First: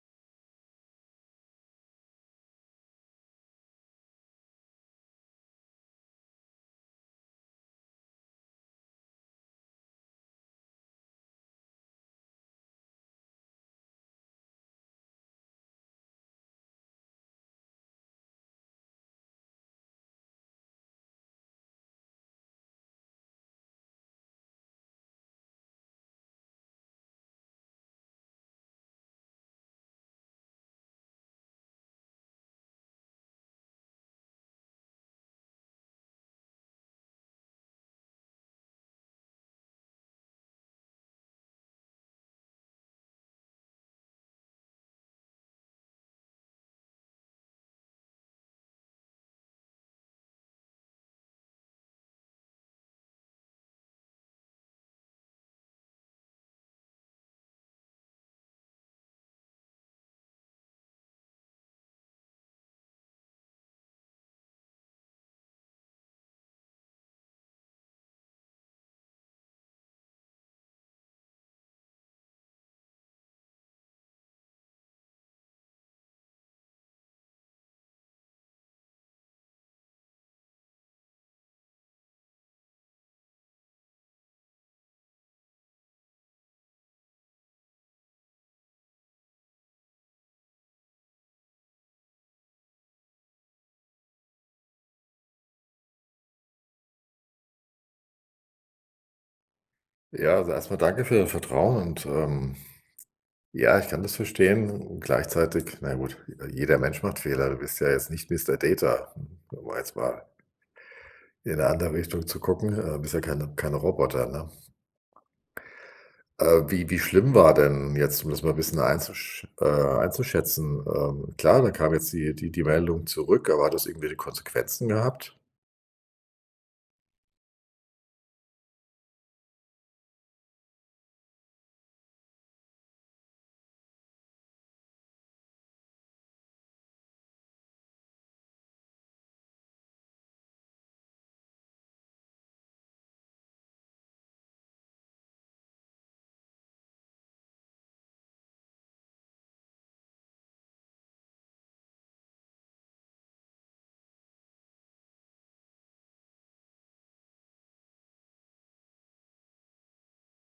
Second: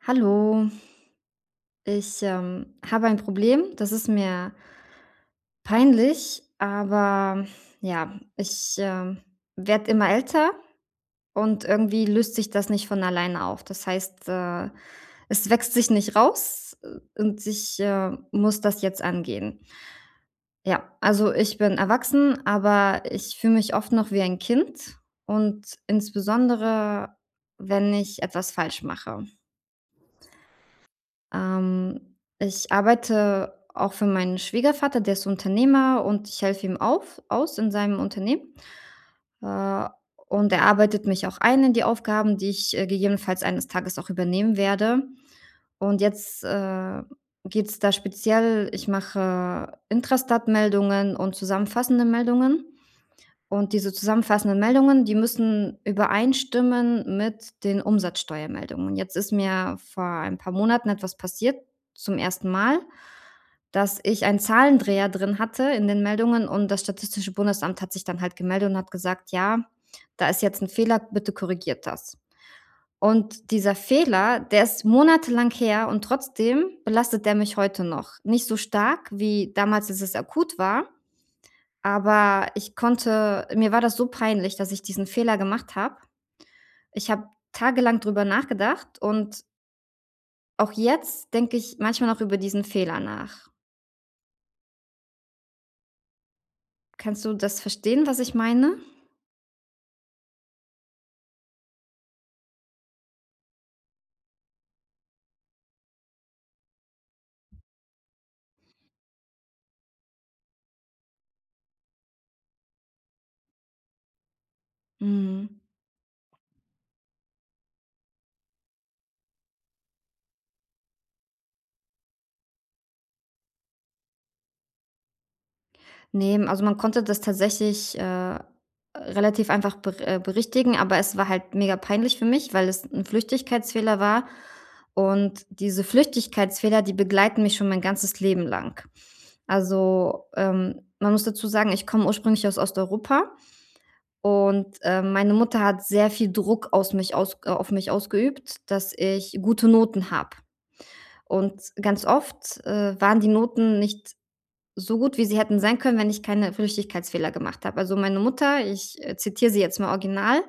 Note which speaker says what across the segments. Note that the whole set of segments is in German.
Speaker 1: Hallo. Ich, ähm, habe ein Problem. Das ist mir peinlich, aber ja. Ich, ähm, werde immer älter und irgendwie löst sich das nicht von alleine auf. Das heißt, äh, es wächst sich nicht raus, äh, und ich, äh, muss das jetzt angehen. Ja, also ich bin erwachsen, aber ich fühle mich oft noch wie ein Kind und insbesondere, wenn ich etwas falsch mache. Ähm, ich arbeite auch für meinen Schwiegervater, der ist Unternehmer und ich helfe ihm auf aus in seinem Unternehmen. Äh, und er arbeitet mich auch ein in die Aufgaben, die ich, äh, gegebenenfalls eines Tages auch übernehmen werde. Und jetzt, äh, geht's da speziell ich mache Intrastat-Meldungen und zusammenfassende Meldungen und diese zusammenfassenden Meldungen, die müssen übereinstimmen mit den Umsatzsteuermeldungen. Jetzt ist mir vor ein paar Monaten etwas passiert, zum 1. Mal, dass ich ein Zahlendreher drin hatte in den Meldungen und das Statistische Bundesamt hat sich dann halt gemeldet und hat gesagt: „Ja, da ist jetzt 'n Fehler, bitte korrigiert das.“ Und dieser Fehler, der ist monatelang her und trotzdem belastet der mich heute noch. Nicht so stark wie damals, als es akut war, aber ich konnte mir war das so peinlich, dass ich diesen Fehler gemacht habe. Ich habe tagelang drüber nachgedacht und Auch jetzt denke ich manchmal noch über diesen Fehler nach. Kannst du das verstehen, was ich meine?
Speaker 2: Ja, also erstmal danke für dein Vertrauen und, ähm, ja, ich kann das verstehen. Gleichzeitig, na gut, jeder Mensch macht Fehler, du bist ja jetzt nicht Mister Data, um mal jetzt mal in 'ne andere Richtung zu gucken, äh, bist ja keine keine Roboter, ne?
Speaker 1: Mhm.
Speaker 2: Äh, wie wie schlimm war denn jetzt, um das mal 'n bisschen einzusch äh, einzuschätzen, ähm. Klar, da kam jetzt die die die Meldung zurück. Aber hat das irgendwelche Konsequenzen gehabt?
Speaker 1: Ne, also, man konnte das tatsächlich, äh, relativ einfach ber äh, berichtigen, aber es war halt mega peinlich für mich, weil es 'n Flüchtigkeitsfehler war. Und diese Flüchtigkeitsfehler, die begleiten mich schon mein ganzes Leben lang. Also, ähm, man muss dazu sagen, ich komme ursprünglich aus Osteuropa und, ähm, meine Mutter hat sehr viel Druck aus mich aus äh, auf mich ausgeübt, dass ich gute Noten habe. Und ganz oft, äh, waren die Noten nicht so gut, wie sie hätten sein können, wenn ich keine Flüchtigkeitsfehler gemacht habe. Also, meine Mutter ich zitiere sie jetzt mal original,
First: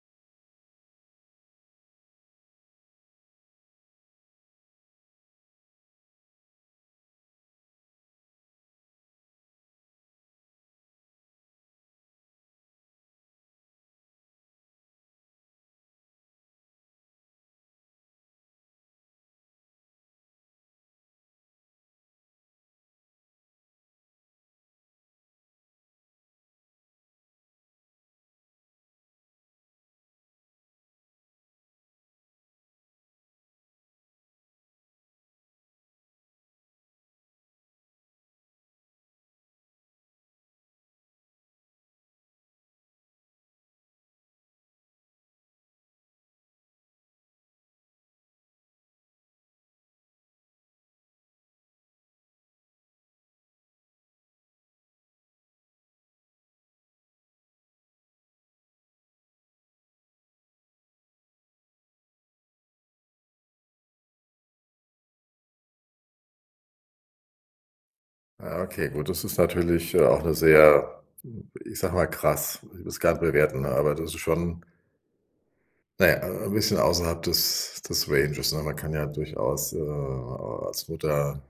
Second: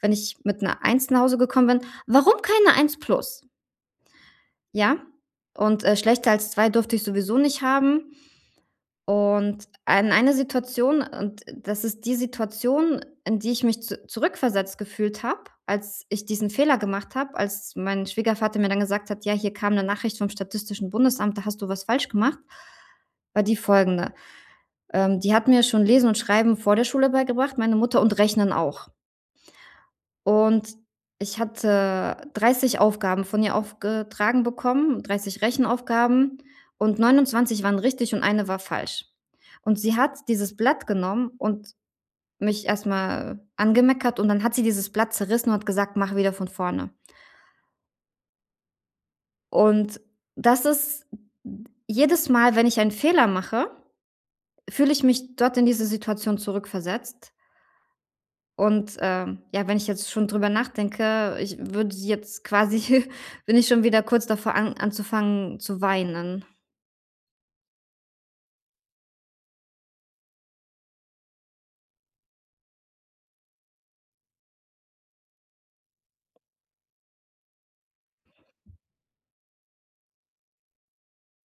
Speaker 1: wenn ich mit 'ner 1 nach Hause gekommen bin: „Warum keine 1 plus?“ Ja. Und, äh, schlechter als 2 durfte ich sowieso nicht haben. Und ein einer Situation, und das ist die Situation, in die ich mich zu zurückversetzt gefühlt habe, als ich diesen Fehler gemacht habe, als mein Schwiegervater mir dann gesagt hat: „Ja, hier kam 'ne Nachricht vom Statistischen Bundesamt, da hast du was falsch gemacht.“ war die folgende, ähm, die hatten mir schon Lesen und Schreiben vor der Schule beigebracht, meine Mutter und Rechnen auch. Und ich hatte 30 Aufgaben von ihr aufgetragen bekommen. 30 Rechenaufgaben und 29 waren richtig und 1 war falsch. Und sie hat dieses Blatt genommen und mich erstmal angemeckert. Und dann hat sie dieses Blatt zerrissen und hat gesagt: "Mach wieder von vorne." Und das ist m m jedes Mal, wenn ich einen Fehler mache, fühle ich mich dort in diese Situation zurückversetzt und, ähm, ja, wenn ich jetzt schon drüber nachdenke, ich würde jetzt quasi bin ich schon wieder kurz davor, an anzufangen zu weinen.
Speaker 2: Ah, okay, gut. Das ist natürlich, ja, auch 'ne sehr, hm, ich sage mal: „krass“. Ich will's gar nicht bewerten, aber das ist schon na ja, 'n 'n bisschen außerhalb des des Ranges. Ne, man kann ja durchaus, äh, als Mutter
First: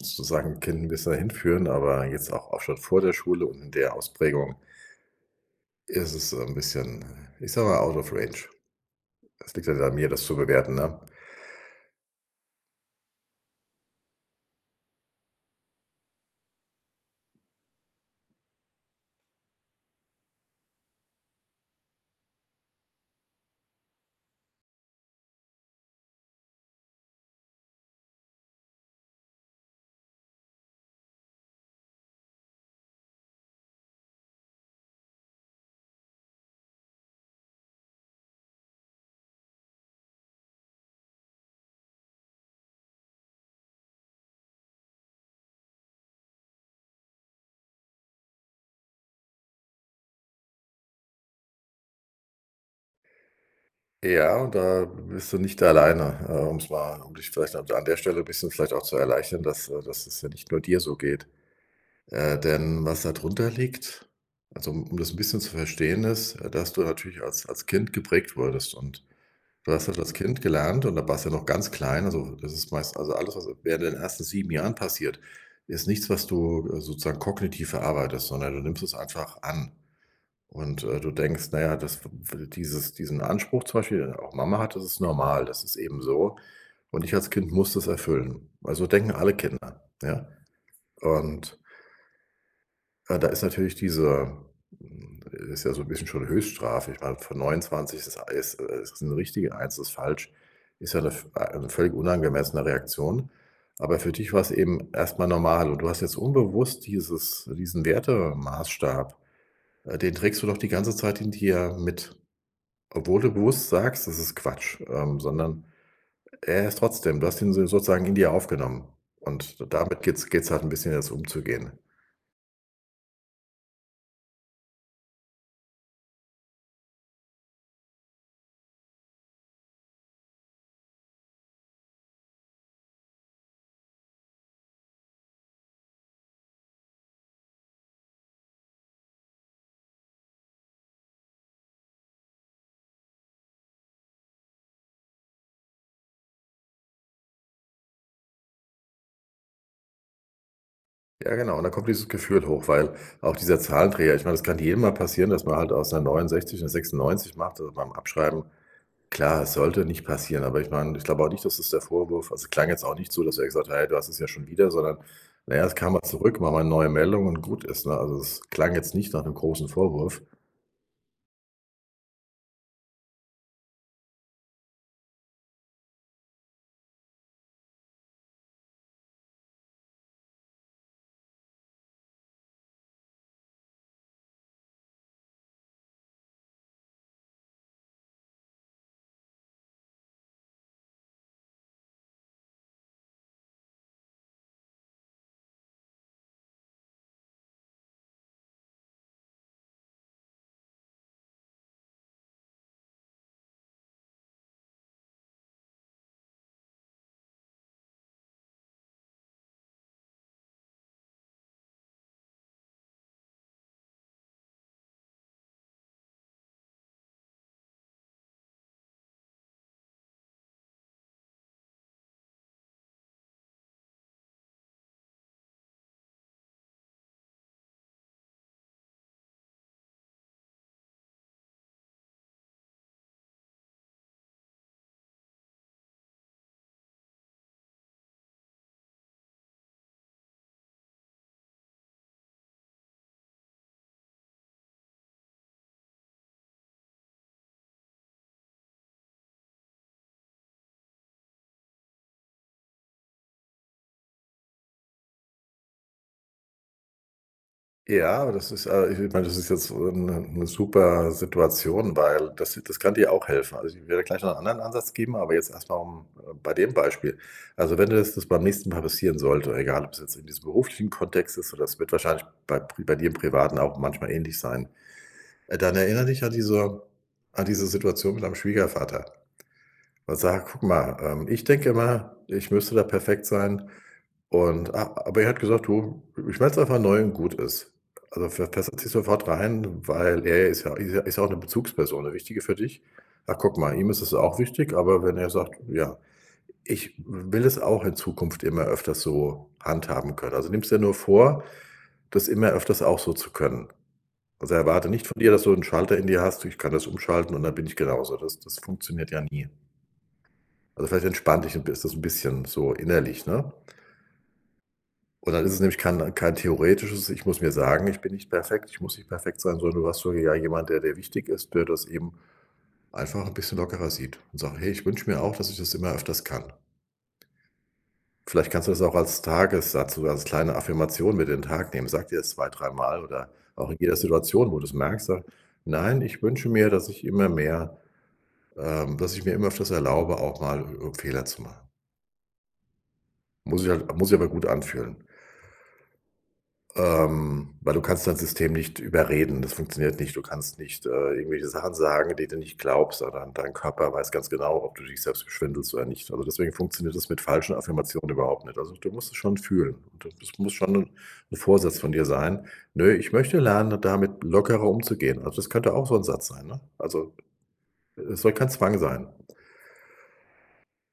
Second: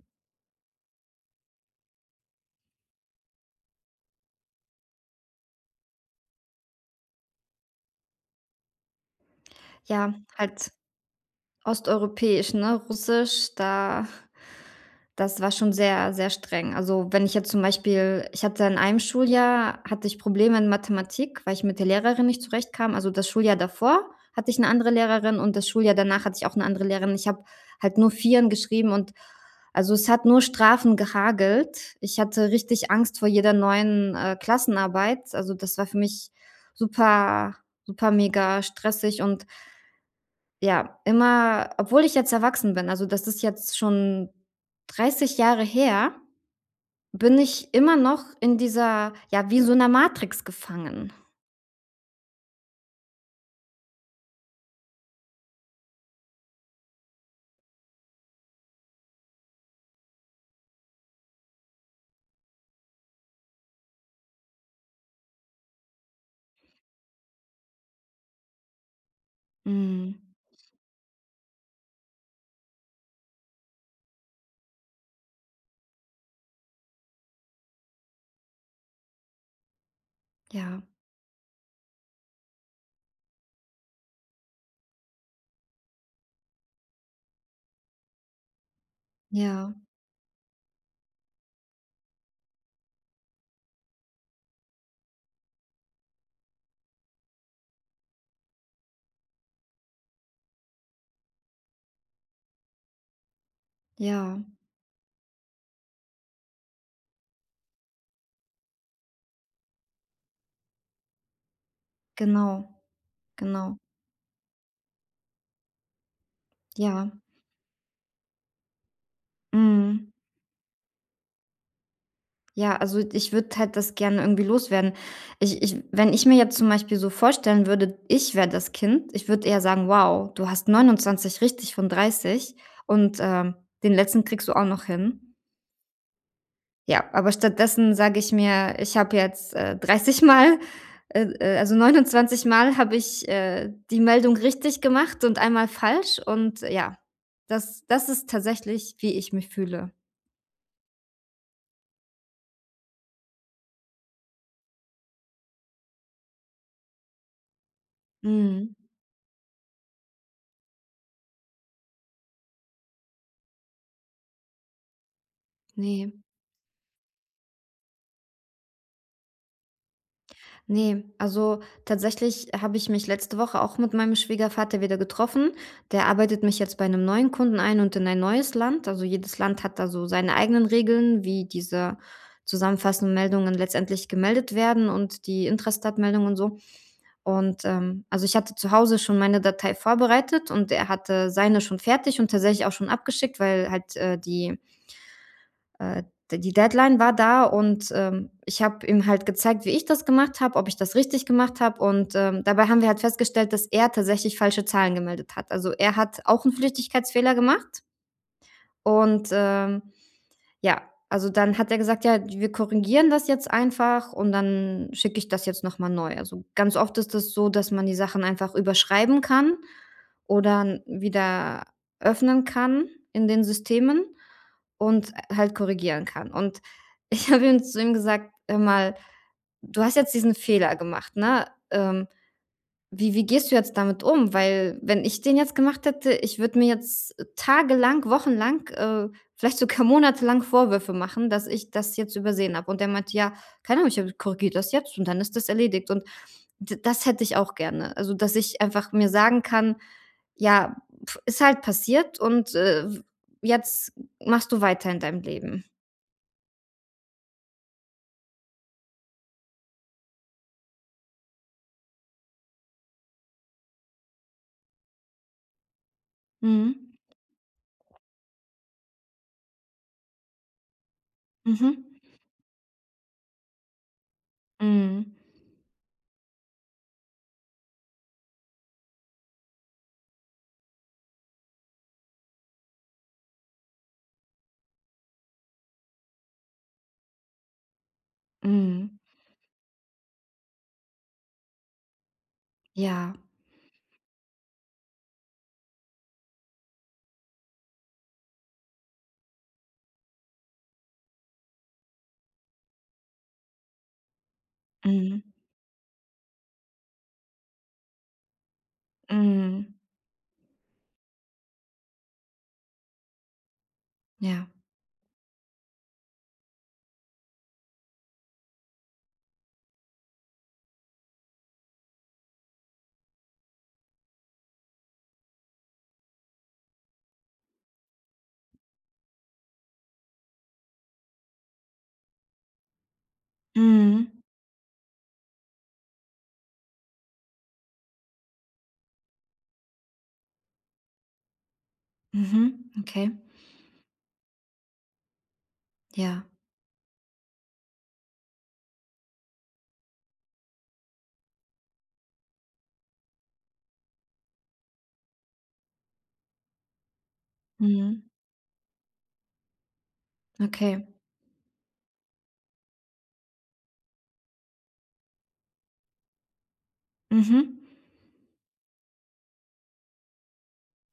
Speaker 2: sozusagen 'n Kind 'n bisschen da hinführen, aber jetzt auch schon vor der Schule und in der Ausprägung isses 'n bisschen, ich sage mal: Out of range. Es liegt ja dann an mir,
Speaker 1: Ja,
Speaker 2: das zu
Speaker 1: halt,
Speaker 2: bewerten, ne.
Speaker 1: osteuropäisch, ne? Russisch, da das war schon sehr, sehr streng. Also, wenn ich jetzt zum Beispiel ich hatte in einem Schuljahr hatte ich Probleme in Mathematik, weil ich mit der Lehrerin nicht zurechtkam. Also, das Schuljahr davor hatte ich 'ne andere Lehrerin und das Schuljahr danach hatte ich auch 'ne andere Lehrerin. Ich habe halt nur Vierer geschrieben und, also, es hat nur Strafen gehagelt. Ich hatte richtig Angst vor jeder neuen, äh, Klassenarbeit. Also, das war für mich super, super mega stressig und ja, immer, obwohl ich jetzt erwachsen bin- also, das ist jetzt schon 30 Jahre her- bin ich immer noch in dieser ja, wie so 'ner Matrix gefangen.
Speaker 2: Ja, da bist du nicht alleine. Äh, um's mal um dich vielleicht an an der Stelle 'n bisschen vielleicht auch zu erleichtern, dass, äh dass es ja nicht nur dir so geht, äh, denn was da drunter liegt also, um um das 'n bisschen zu verstehen, ist, äh, dass du natürlich als als Kind geprägt wurdest. Und du hast halt als
Speaker 1: Mhm.
Speaker 2: Kind gelernt und da warst du noch ganz klein. Also, das ist meist also alles, was während den ersten 7 Jahren passiert, ist nichts, was du, äh, sozusagen kognitiv verarbeitest, sondern du nimmst es einfach an. Und,
Speaker 1: Ja.
Speaker 2: äh, du denkst: „Na ja, das f f dieses diesen Anspruch zum Beispiel, den auch Mama hat, das ist normal. Das ist eben so. Und ich als Kind muss das erfüllen.“ Weil so denken alle
Speaker 1: Ja.
Speaker 2: Kinder. Ja, und ja, da ist natürlich dieser hm, ist ja so 'n bisschen schon Höchststrafe. Ich meine von 29 ist das alles äh, ist das 'n richtig und 1 ist falsch. Ist ja 'ne v ah, 'ne völlig unangemessene Reaktion. Aber für dich
Speaker 1: Ja.
Speaker 2: war's eben erstmal normal. Und du hast jetzt unbewusst dieses diesen Wertemaßstab äh, den trägst du noch die ganze Zeit in dir mit,
Speaker 1: Genau.
Speaker 2: obwohl du bewusst
Speaker 1: Genau.
Speaker 2: sagst: „Das ist Quatsch.“ Ähm, sondern er ist
Speaker 1: Ja.
Speaker 2: trotzdem, du hast ihn so sozusagen in dir aufgenommen. Und damit
Speaker 1: Mhm.
Speaker 2: geht's geht's halt 'n bisschen jetzt umzugehen.
Speaker 1: Ja, also, d ich würde halt das gerne irgendwie loswerden. Ich ich wenn ich mir jetzt zum Beispiel so vorstellen würde, ich wäre das Kind. Ich würde eher sagen: „Wow, du hast 29 richtig von 30 und, ähm, den letzten kriegst du auch noch hin.“ Ja, aber stattdessen sage ich mir: „Ich habe jetzt, äh, 30 Mal, äh äh, also, 29 Mal habe ich, äh, die Meldung richtig gemacht und einmal falsch.“ Und ja, das das ist tatsächlich, wie ich mich fühle.
Speaker 2: Ja, genau und dann kommt dieses Gefühl hoch, weil auch dieser Zahlendreher ich meine, das kann jedem mal passieren, dass man halt aus 'ner 69 'ne 96 macht, äh, beim Abschreiben.
Speaker 1: Mhm.
Speaker 2: Klar, es sollte nicht passieren. Aber ich meine ich glaube auch nicht, dass das der Vorwurf also, es klang jetzt auch nicht so, dass er gesagt hat: „Hey, du hast es ja schon wieder.“ Sondern na ja, es kam halt
Speaker 1: Ne.
Speaker 2: zurück. Machen wir 'ne neue Meldung und gut ist, ne? Also, das klang jetzt nicht nach 'nem großen Vorwurf.
Speaker 1: Ne, also, tatsächlich habe ich mich letzte Woche auch mit meinem Schwiegervater wieder getroffen. Der arbeitet mich jetzt bei 'nem neuen Kunden ein und in ein neues Land. Also, jedes Land hat da so seine eigenen Regeln, wie diese zusammenfassenden Meldungen letztendlich gemeldet werden und die Intrastat-Meldung und so. Und, ähm, also, ich hatte zu Hause schon meine Datei vorbereitet und er hatte seine schon fertig und tatsächlich auch schon abgeschickt, weil halt, äh, die äh, de die Deadline war da und, ähm, ich habe ihm halt gezeigt, wie ich das gemacht habe, ob ich das richtig gemacht habe. Und, ähm, dabei haben wir halt festgestellt, dass er tatsächlich falsche Zahlen gemeldet hat. Also, er hat auch 'n Flüchtigkeitsfehler gemacht und, ähm, ja. Also, dann hat er gesagt: „Ja, d wir korrigieren das jetzt einfach und dann schicke ich das jetzt nochmal neu.“ Also, ganz oft ist es so, dass man die Sachen einfach überschreiben kann oder n wieder öffnen kann in den Systemen und, äh, halt korrigieren kann. Und ich habe ihm zu ihm gesagt: „Hör mal, du hast jetzt diesen Fehler gemacht, ne? Ähm, wie wie gehst du jetzt damit um? Weil wenn ich den jetzt gemacht hätte, ich würde mir jetzt tagelang, wochenlang, äh, vielleicht sogar Monate lang Vorwürfe machen, dass ich das jetzt übersehen habe.“ Und der meinte: „Ja, keine Ahnung, ich, äh, korrigiert das jetzt und dann ist das erledigt.“ Und d das hätte ich auch gerne. Also, dass ich einfach mir sagen kann: „Ja, ist halt passiert und, äh, w jetzt m machst du weiter in deinem Leben.“
Speaker 2: Ja, das ist äh, ich [unintelligible] mal das ist jetzt, äh, 'ne 'ne super Situation, weil das das kann dir auch helfen. Also, ich werde gleich noch 'n anderen Ansatz geben. Aber jetzt erstmal um, äh bei dem
Speaker 1: Mhm.
Speaker 2: Beispiel. Also, wenn du das beim nächsten Mal passieren sollte, egal ob es jetzt in diesem beruflichen Kontext ist, so das
Speaker 1: Mhm.
Speaker 2: wird wahrscheinlich bei Pr bei dir im Privaten auch manchmal ähnlich sein.
Speaker 1: Mhm.
Speaker 2: Äh, dann erinnere dich an diese an diese Situation mit deinem Schwiegervater. Und sag: „Guck mal, ähm, ich denke mal, ich müsste da perfekt sein.“ Und a aber er hat gesagt: „Du, ich [unintelligible] einfach neu und gut ist.“ Also fe fest ziehst
Speaker 1: Mhm.
Speaker 2: du sofort rein, weil er ist ja ist ja ist ja auch 'ne Bezugsperson, 'ne wichtige für dich.
Speaker 1: Ja.
Speaker 2: Ach, guck mal, ihm ist es auch wichtig, aber wenn er sagt ja, ich will es auch in Zukunft immer öfters so handhaben können. Also nimmst dir nur vor, das immer öfters auch so zu können. Also, erwarte nicht von dir,
Speaker 1: Mhm.
Speaker 2: dass du 'n Schalter in dir hast: „Ich kann das umschalten und dann bin ich genauso.“ Das das funktioniert ja nie.
Speaker 1: Mhm.
Speaker 2: Also, vielleicht entspannt dich 'n bis so 'n bisschen so innerlich, ne?
Speaker 1: Ja.
Speaker 2: Und dann ist es nämlich kein kein theoretisches ich muss mir sagen: „Ich bin nicht perfekt, ich muss nicht perfekt sein.“ Sondern du hast so ja jemand, der dir wichtig ist, der das eben einfach 'n bisschen lockerer sieht und sagt: „Hey, ich wünsche mir auch, dass ich das immer öfters kann.“ Vielleicht kannst du das auch als Tagessatz oder als kleine Affirmation mit in den Tag nehmen. Sag dir das zwei dreimal oder auch in jeder
Speaker 1: Mhm.
Speaker 2: Situation, wo du's merkst sag: „Nein, ich wünsche mir, dass ich immer mehr, ähm dass ich mir immer öfters erlaube, auch mal, äh, Fehler zu machen.“
Speaker 1: Mhm, okay.
Speaker 2: Muss sich halt muss sich aber gut anfühlen.
Speaker 1: Ja.
Speaker 2: Ähm, weil du kannst dein System nicht überreden, das funktioniert nicht. Du kannst nicht, äh, irgendwelche Sachen sagen, die du nicht glaubst, oder dein Körper weiß ganz genau, ob du dich selbst beschwindelst oder nicht. Also, deswegen funktioniert das mit falschen
Speaker 1: Mhm.
Speaker 2: Affirmationen überhaupt nicht. Also, du musst es schon fühlen und d das muss schon
Speaker 1: Okay.
Speaker 2: 'n 'n Vorsatz von dir sein. „Ne, ich möchte lernen, damit lockerer umzugehen“, also, das könnte auch so 'n Satz sein, ne? Also,
Speaker 1: Mhm.
Speaker 2: e es soll kein Zwang sein.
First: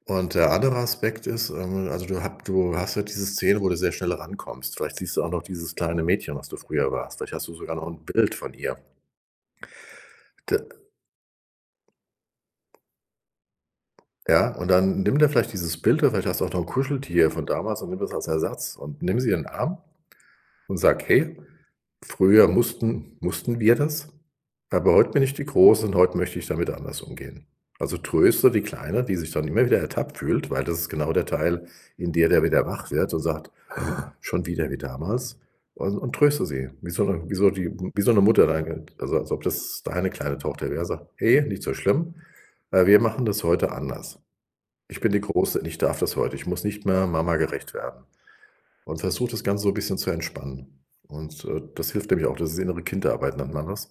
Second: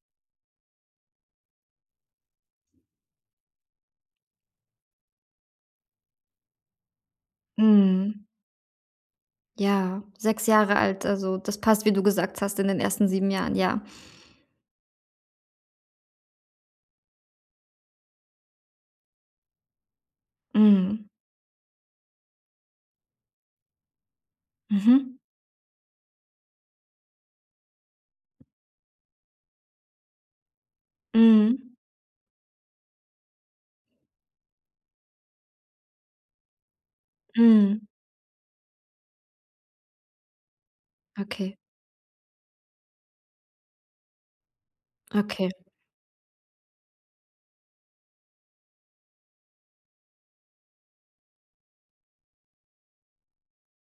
Speaker 2: Und der andere Aspekt ist, ähm also, du hab du hast ja diese Szene, wo du sehr schnell rankommst. Vielleicht siehst du auch noch dieses kleine Mädchen, was du früher warst. Vielleicht hast du sogar noch 'n
Speaker 1: Mhm.
Speaker 2: Bild von ihr.
Speaker 1: Ja, 6
Speaker 2: D
Speaker 1: Jahre alt. Also, das passt, wie du gesagt hast, in den ersten 7 Jahren, ja.
Speaker 2: Ja. Und dann nimm dir vielleicht dieses Bild oder vielleicht hast du auch noch 'n Kuscheltier von damals und nimm das als Ersatz und nimm sie in 'n Arm und
Speaker 1: Mhm.
Speaker 2: sag: „Hey, früher mussten mussten wir das. Aber heute
Speaker 1: Mhm.
Speaker 2: bin ich die Große und heute möchte ich damit anders umgehen.“ Also tröste die Kleine, die sich dann immer wieder ertappt fühlt, weil das ist genau der Teil,
Speaker 1: Mhm.
Speaker 2: in der der wieder wach wird und sagt: „Ha, schon wieder wie damals.“, und und tröste sie. Wie so 'ne wie so die
Speaker 1: Mhm.
Speaker 2: wie so 'ne Mutter dein Kind, also als ob das deine kleine Tochter wäre, sag: „Hey,
Speaker 1: Okay.
Speaker 2: nicht so schlimm. Weil wir machen das heute anders. Ich bin die
Speaker 1: Okay.
Speaker 2: Große und ich darf das heute. Ich muss nicht mehr Mama gerecht werden.“, und versuch, das Ganze so 'n bisschen zu entspannen. Und, äh, das hilft nämlich auch. Das ist Innere-Kind-Arbeit, nennt man das.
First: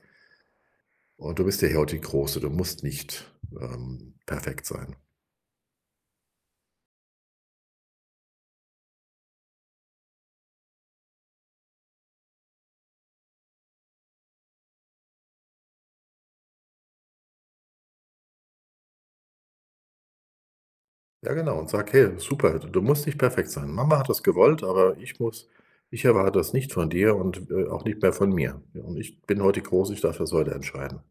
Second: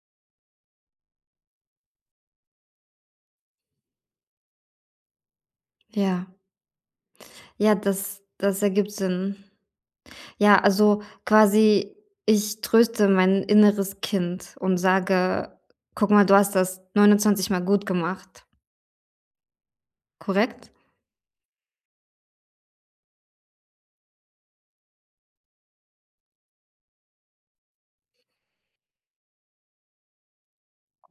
Speaker 2: und du bist ja hier heut die Große. Du musst nicht, ähm, perfekt sein.
Speaker 1: Ja. Ja, das das ergibt Sinn. Ja, also quasi ich tröste mein inneres Kind und sage: „Guck mal, du hast das 29 Mal gut gemacht.“ Korrekt?
Speaker 2: Ja, genau und sag: „Hey, super. Du du musst nicht perfekt sein. Mama hat das gewollt, aber ich muss ich erwarte das nicht von dir und, äh, auch nicht mehr von mir. Und ich bin heut die Große, ich darf das heute entscheiden.“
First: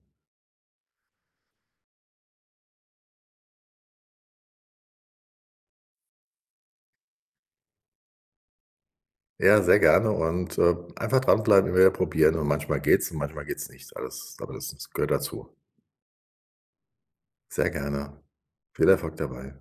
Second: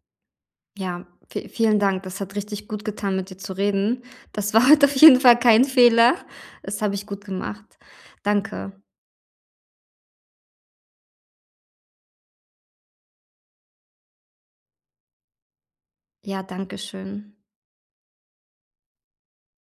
Speaker 1: Ja, vie vielen Dank. Das hat richtig gut getan, mit dir zu reden. Das war heute auf jeden Fall kein Fehler. Das habe ich gut gemacht. Danke.
Speaker 2: Ja, sehr gerne und, äh, einfach dranbleiben, immer wieder probieren und manchmal geht's und manchmal geht's nicht. Alles aber das das gehört dazu.
Speaker 1: Ja, danke schön.
Speaker 2: Sehr gerne. Viel Erfolg dabei.